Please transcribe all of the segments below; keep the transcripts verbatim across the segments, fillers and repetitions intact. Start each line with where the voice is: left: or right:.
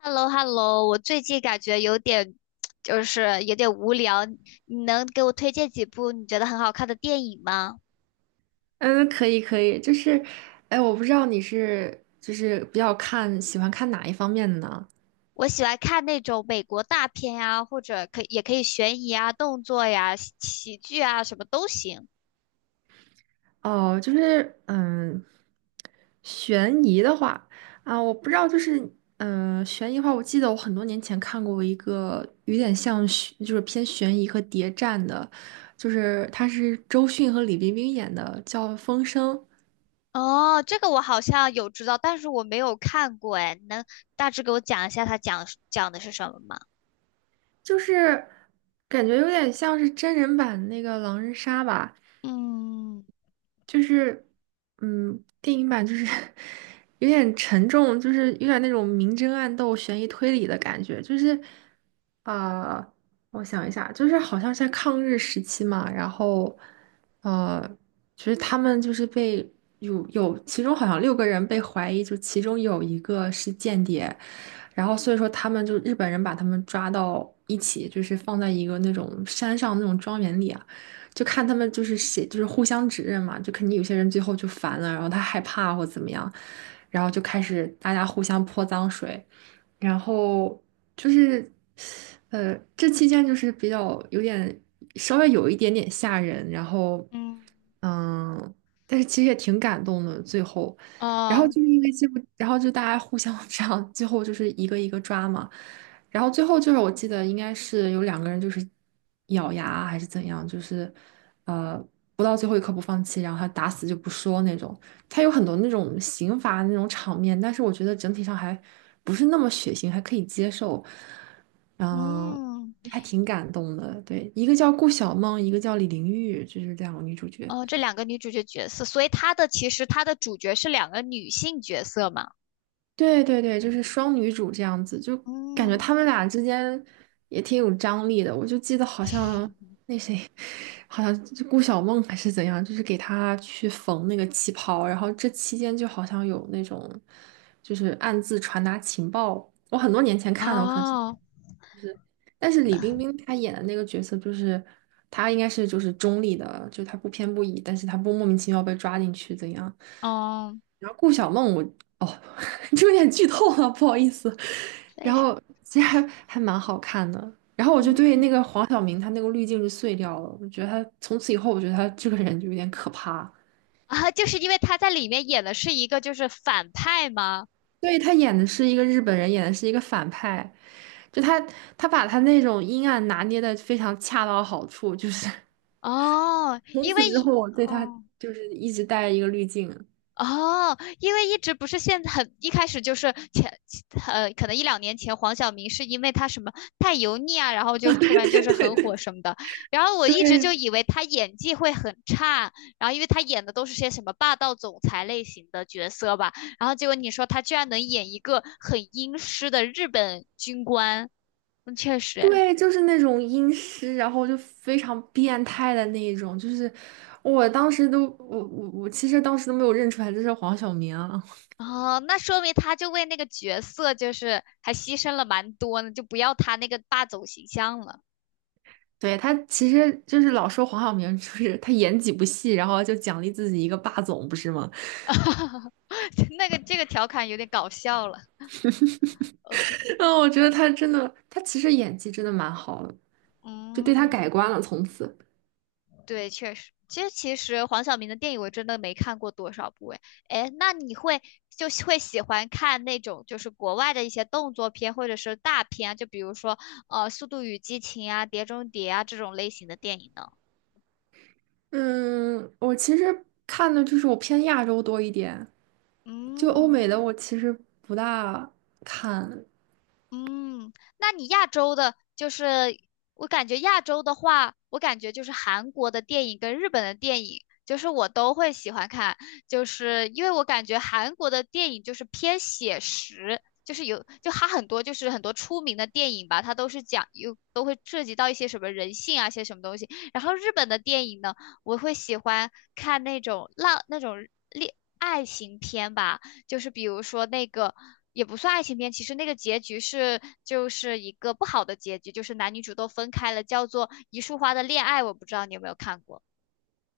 left: h e l l o h e l l o 我最近感觉有点，就是有点无聊。你能给我推荐几部你觉得很好看的电影吗？
right: 嗯，可以可以，就是，哎，我不知道你是就是比较看喜欢看哪一方面的呢？
left: 我喜欢看那种美国大片呀，或者可以也可以悬疑啊、动作呀、喜喜剧啊，什么都行。
right: 哦，就是嗯，悬疑的话啊，我不知道，就是嗯，悬疑的话，我记得我很多年前看过一个有点像悬就是偏悬疑和谍战的，就是他是周迅和李冰冰演的，叫《风声》，
left: 哦，这个我好像有知道，但是我没有看过哎。你能大致给我讲一下它讲讲的是什么吗？
right: 就是感觉有点像是真人版那个狼人杀吧。
left: 嗯
right: 就是，嗯，电影版就是 有点沉重，就是有点那种明争暗斗、悬疑推理的感觉。就是，呃，我想一下，就是好像是在抗日时期嘛，然后，呃，就是他们就是被有有其中好像六个人被怀疑，就其中有一个是间谍，然后所以说他们就日本人把他们抓到一起，就是放在一个那种山上那种庄园里啊。就看他们就是写，就是互相指认嘛，就肯定有些人最后就烦了，然后他害怕或怎么样，然后就开始大家互相泼脏水，然后就是，呃，这期间就是比较有点稍微有一点点吓人，然后，
left: 嗯
right: 嗯，但是其实也挺感动的，最后，然后
left: 哦
right: 就是因为这部，然后就大家互相 这样，最后就是一个一个抓嘛。然后最后就是我记得应该是有两个人就是咬牙啊还是怎样，就是呃不到最后一刻不放弃，然后他打死就不说那种。他有很多那种刑罚那种场面，但是我觉得整体上还不是那么血腥，还可以接受。嗯，
left: 嗯，
right: 还挺感动的。对，一个叫顾晓梦，一个叫李玲玉，就是两个女主角。
left: 哦，这两个女主角角色，所以她的其实她的主角是两个女性角色嘛？
right: 对对对，就是双女主这样子，就感觉
left: 嗯，
right: 他们俩之间也挺有张力的。我就记得好 像那谁，好像就顾晓梦还是怎样，就是给她去缝那个旗袍，然后这期间就好像有那种就是暗自传达情报。我很多年前看的，我可能现
left: 哦，
right: 但是李冰冰她演的那个角色，就是她应该是就是中立的，就她不偏不倚，但是她不莫名其妙被抓进去怎样？
left: 哦，
right: 然后顾小梦我，哦，这有点剧透了，不好意思。
left: 为
right: 然
left: 啥？
right: 后其实还还蛮好看的。然后我就对那
left: 嗯，
right: 个黄晓明他那个滤镜就碎掉了，我觉得他从此以后，我觉得他这个人就有点可怕。
left: 啊，就是因为她在里面演的是一个就是反派吗？
right: 对，他演的是一个日本人，演的是一个反派，就他他把他那种阴暗拿捏的非常恰到好处，就是。
left: 哦，
right: 从
left: 因为，
right: 此之后，我对他
left: 哦。
right: 就是一直戴一个滤镜。
left: 哦，因为一直不是现在很一开始就是前呃，可能一两年前黄晓明是因为他什么太油腻啊，然后就
right: 啊，
left: 突
right: 对
left: 然就
right: 对
left: 是
right: 对
left: 很火
right: 对，
left: 什么的，然后 我
right: 对
left: 一直就以为他演技会很差，然后因为他演的都是些什么霸道总裁类型的角色吧，然后结果你说他居然能演一个很阴湿的日本军官，嗯，确实诶，
right: 对，就是那种阴湿，然后就非常变态的那一种，就是我当时都我我我其实当时都没有认出来这是黄晓明啊
left: 哦，那说明他就为那个角色就是还牺牲了蛮多呢，就不要他那个霸总形象了。
right: 对他其实就是老说黄晓明就是他演几部戏，然后就奖励自己一个霸总，不是吗？
left: 那个这个调侃有点搞笑了。OK,
right: 嗯，我觉得
left: 嗯
right: 他真的，他其实演技真的蛮好的，就对他
left: 嗯，
right: 改观了，从此。
left: 对，确实，其实其实黄晓明的电影我真的没看过多少部诶。哎，那你会就会喜欢看那种就是国外的一些动作片或者是大片啊，就比如说呃《速度与激情》啊、《碟中谍》啊这种类型的电影呢？
right: 嗯，我其实看的就是我偏亚洲多一点，就欧美
left: 嗯。
right: 的我其实不大看，
left: 嗯，那你亚洲的，就是我感觉亚洲的话，我感觉就是韩国的电影跟日本的电影，就是我都会喜欢看，就是因为我感觉韩国的电影就是偏写实，就是有就它很多就是很多出名的电影吧，它都是讲有都会涉及到一些什么人性啊，一些什么东西。然后日本的电影呢，我会喜欢看那种浪那种恋爱情片吧。就是比如说那个也不算爱情片，其实那个结局是就是一个不好的结局，就是男女主都分开了，叫做《一束花的恋爱》，我不知道你有没有看过。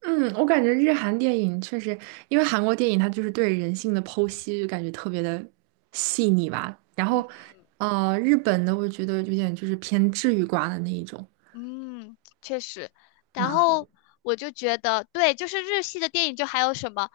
right: 嗯，我感觉日韩电影确实，因为韩国电影它就是对人性的剖析，就感觉特别的细腻吧。然
left: 嗯。
right: 后，呃，日本的我觉得有点就是偏治愈挂的那一种，
left: 嗯，确实。然
right: 蛮好。
left: 后
right: 的。
left: 我就觉得，对，就是日系的电影，就还有什么，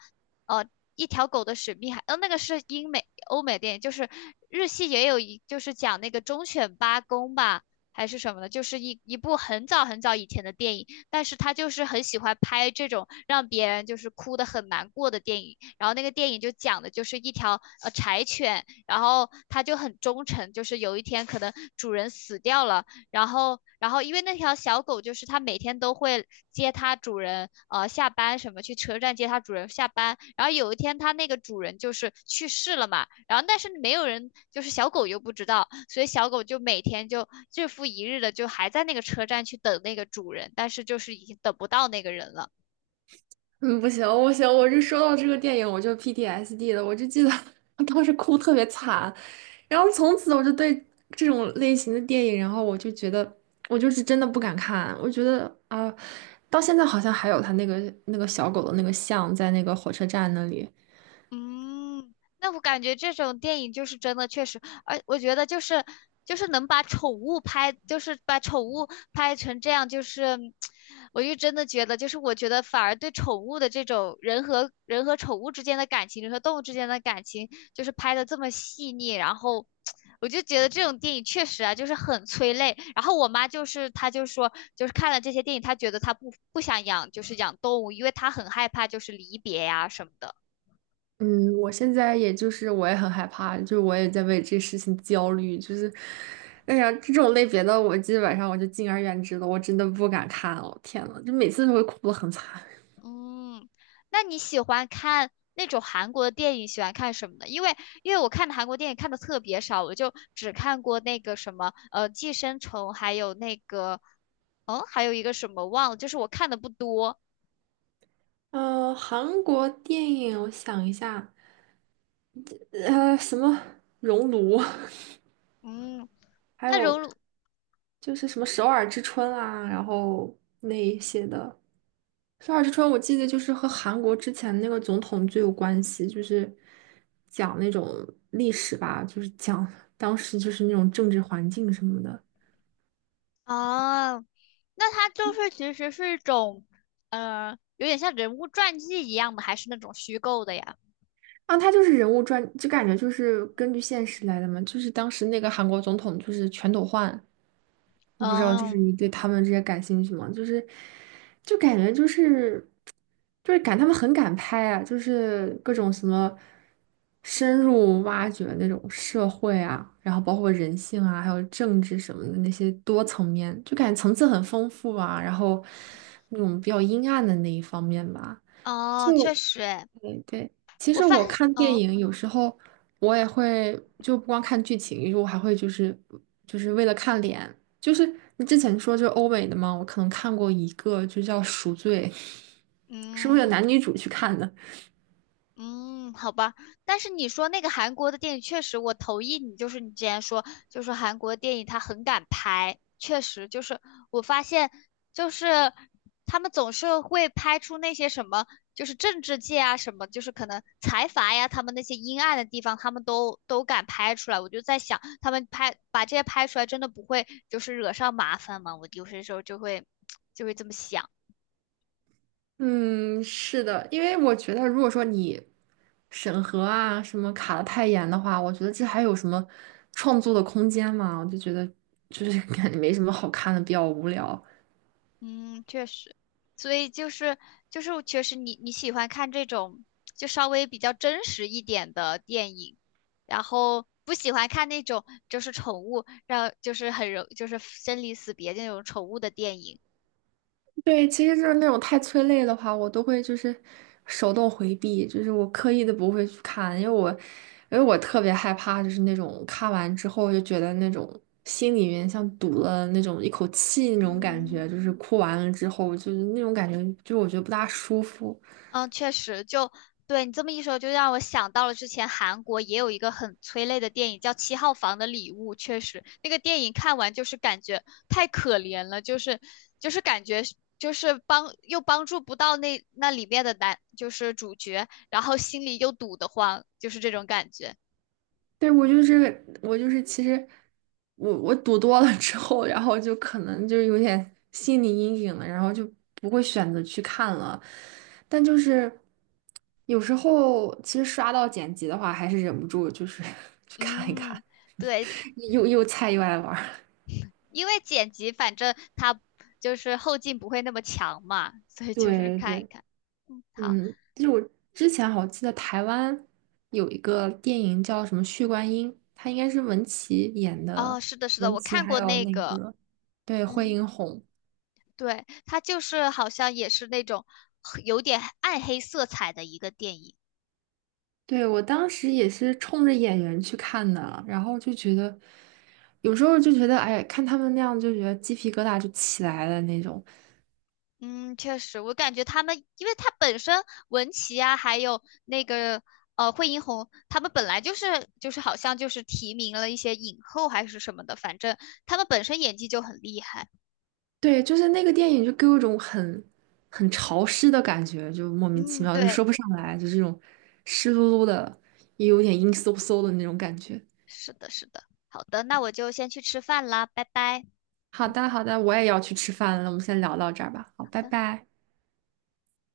left: 呃，一条狗的使命还，呃，那个是英美、欧美电影，就是日系也有一，就是讲那个忠犬八公吧，还是什么的，就是一一部很早很早以前的电影，但是他就是很喜欢拍这种让别人就是哭的很难过的电影。然后那个电影就讲的就是一条呃柴犬，然后它就很忠诚，就是有一天可能主人死掉了。然后，然后因为那条小狗就是它每天都会接它主人，呃，下班什么去车站接它主人下班。然后有一天它那个主人就是去世了嘛，然后但是没有人，就是小狗又不知道，所以小狗就每天就日复一日的就还在那个车站去等那个主人，但是就是已经等不到那个人了。
right: 嗯，不行，不行，我就说到这个电影，我就 P T S D 了，我就记得 我当时哭特别惨，然后从此我就对这种类型的电影，然后我就觉得我就是真的不敢看，我觉得啊、到现在好像还有他那个那个小狗的那个像在那个火车站那里，
left: 嗯，那我感觉这种电影就是真的确实，而我觉得就是就是能把宠物拍，就是把宠物拍成这样，就是我就真的觉得，就是我觉得反而对宠物的这种人和人和宠物之间的感情，人和动物之间的感情，就是拍的这么细腻，然后我就觉得这种电影确实啊，就是很催泪。然后我妈就是她就说，就是看了这些电影，她觉得她不不想养，就是养动物，因为她很害怕就是离别呀、什么的。
right: 嗯，我现在也就是我也很害怕，就是我也在为这事情焦虑，就是，哎呀，这种类别的我基本上我就敬而远之了，我真的不敢看哦，天呐，就每次都会哭得很惨。
left: 嗯，那你喜欢看那种韩国的电影，喜欢看什么呢？因为因为我看的韩国电影看的特别少，我就只看过那个什么呃《寄生虫》，还有那个哦，还有一个什么忘了，就是我看的不多。
right: 呃，韩国电影，我想一下，呃，什么《熔炉》，
left: 嗯，
right: 还
left: 那
right: 有
left: 荣辱
right: 就是什么《首尔之春》啊，然后那一些的。《首尔之春》我记得就是和韩国之前那个总统最有关系，就是讲那种历史吧，就是讲当时就是那种政治环境什么的。
left: 啊，那它就是其实是一种，呃，有点像人物传记一样的，还是那种虚构的呀？
right: 啊，他就是人物传，就感觉就是根据现实来的嘛，就是当时那个韩国总统就是全斗焕。我不知道，就是
left: 嗯
right: 你对他们这些感兴趣吗？就是，就感觉就是，就是感他们很敢拍啊，就是各种什么深入挖掘那种社会啊，然后包括人性啊，还有政治什么的那些多层面，就感觉层次很丰富啊，然后那种比较阴暗的那一方面吧。就。
left: 哦，确实诶，
right: 对对，其
left: 我
right: 实
left: 发
right: 我看电
left: 嗯
right: 影有时候我也会就不光看剧情，我还会就是就是为了看脸，就是你之前说就是欧美的嘛，我可能看过一个就叫《赎罪》，是为了
left: 嗯。
right: 男女主去看的。
left: 嗯，好吧，但是你说那个韩国的电影，确实我同意你，就是你之前说，就是韩国电影它很敢拍，确实就是我发现，就是他们总是会拍出那些什么，就是政治界啊什么，就是可能财阀呀，他们那些阴暗的地方，他们都都敢拍出来。我就在想，他们拍把这些拍出来，真的不会就是惹上麻烦吗？我有些时候就会 就会这么想。
right: 嗯，是的，因为我觉得如果说你审核啊什么卡的太严的话，我觉得这还有什么创作的空间嘛？我就觉得就是感觉没什么好看的，比较无聊。
left: 嗯，确实，所以就是就是确实你你喜欢看这种就稍微比较真实一点的电影，然后不喜欢看那种就是宠物让就是很容就是生离死别那种宠物的电影。
right: 对，其实就是那种太催泪的话，我都会就是手动回避，就是我刻意的不会去看，因为我因为我特别害怕，就是那种看完之后就觉得那种心里面像堵了那种一口气那种感
left: 嗯，
right: 觉，就是哭完了之后就是那种感觉，就是我觉得不大舒服。
left: 嗯，确实，就对你这么一说，就让我想到了之前韩国也有一个很催泪的电影，叫《七号房的礼物》。确实，那个电影看完就是感觉太可怜了，就是就是感觉是就是帮又帮助不到那那里面的男，就是主角，然后心里又堵得慌，就是这种感觉。
right: 对，我就是我就是，其实我我赌多了之后，然后就可能就有点心理阴影了，然后就不会选择去看了。但就是有时候其实刷到剪辑的话，还是忍不住就是 去看一看，
left: 嗯，对，
right: 又又菜又爱玩儿
left: 因为剪辑反正他就是后劲不会那么强嘛，所 以就是
right: 对
left: 看一
right: 对，
left: 看。嗯，好。
right: 嗯，就是我之前好像记得台湾有一个电影叫什么《血观音》，它应该是文淇演
left: 哦，
right: 的，
left: 是的，是的，
right: 文
left: 我
right: 淇
left: 看
right: 还
left: 过
right: 有
left: 那
right: 那
left: 个，
right: 个对惠
left: 嗯，
right: 英红。
left: 对，它就是好像也是那种有点暗黑色彩的一个电影。
right: 对，我当时也是冲着演员去看的，然后就觉得，有时候就觉得，哎，看他们那样就觉得鸡皮疙瘩就起来了那种。
left: 嗯，确实，我感觉他们，因为他本身文琪啊，还有那个呃惠英红，他们本来就是就是好像就是提名了一些影后还是什么的，反正他们本身演技就很厉害。
right: 对，就是那个电影就给我一种很很潮湿的感觉，就莫名其
left: 嗯，
right: 妙，就
left: 对，
right: 说不上来，就是这种湿漉漉的，也有点阴飕飕的那种感觉。
left: 是的，是的。好的，那我就先去吃饭啦，拜拜。
right: 好的，好的，我也要去吃饭了，我们先聊到这儿吧。好，拜拜。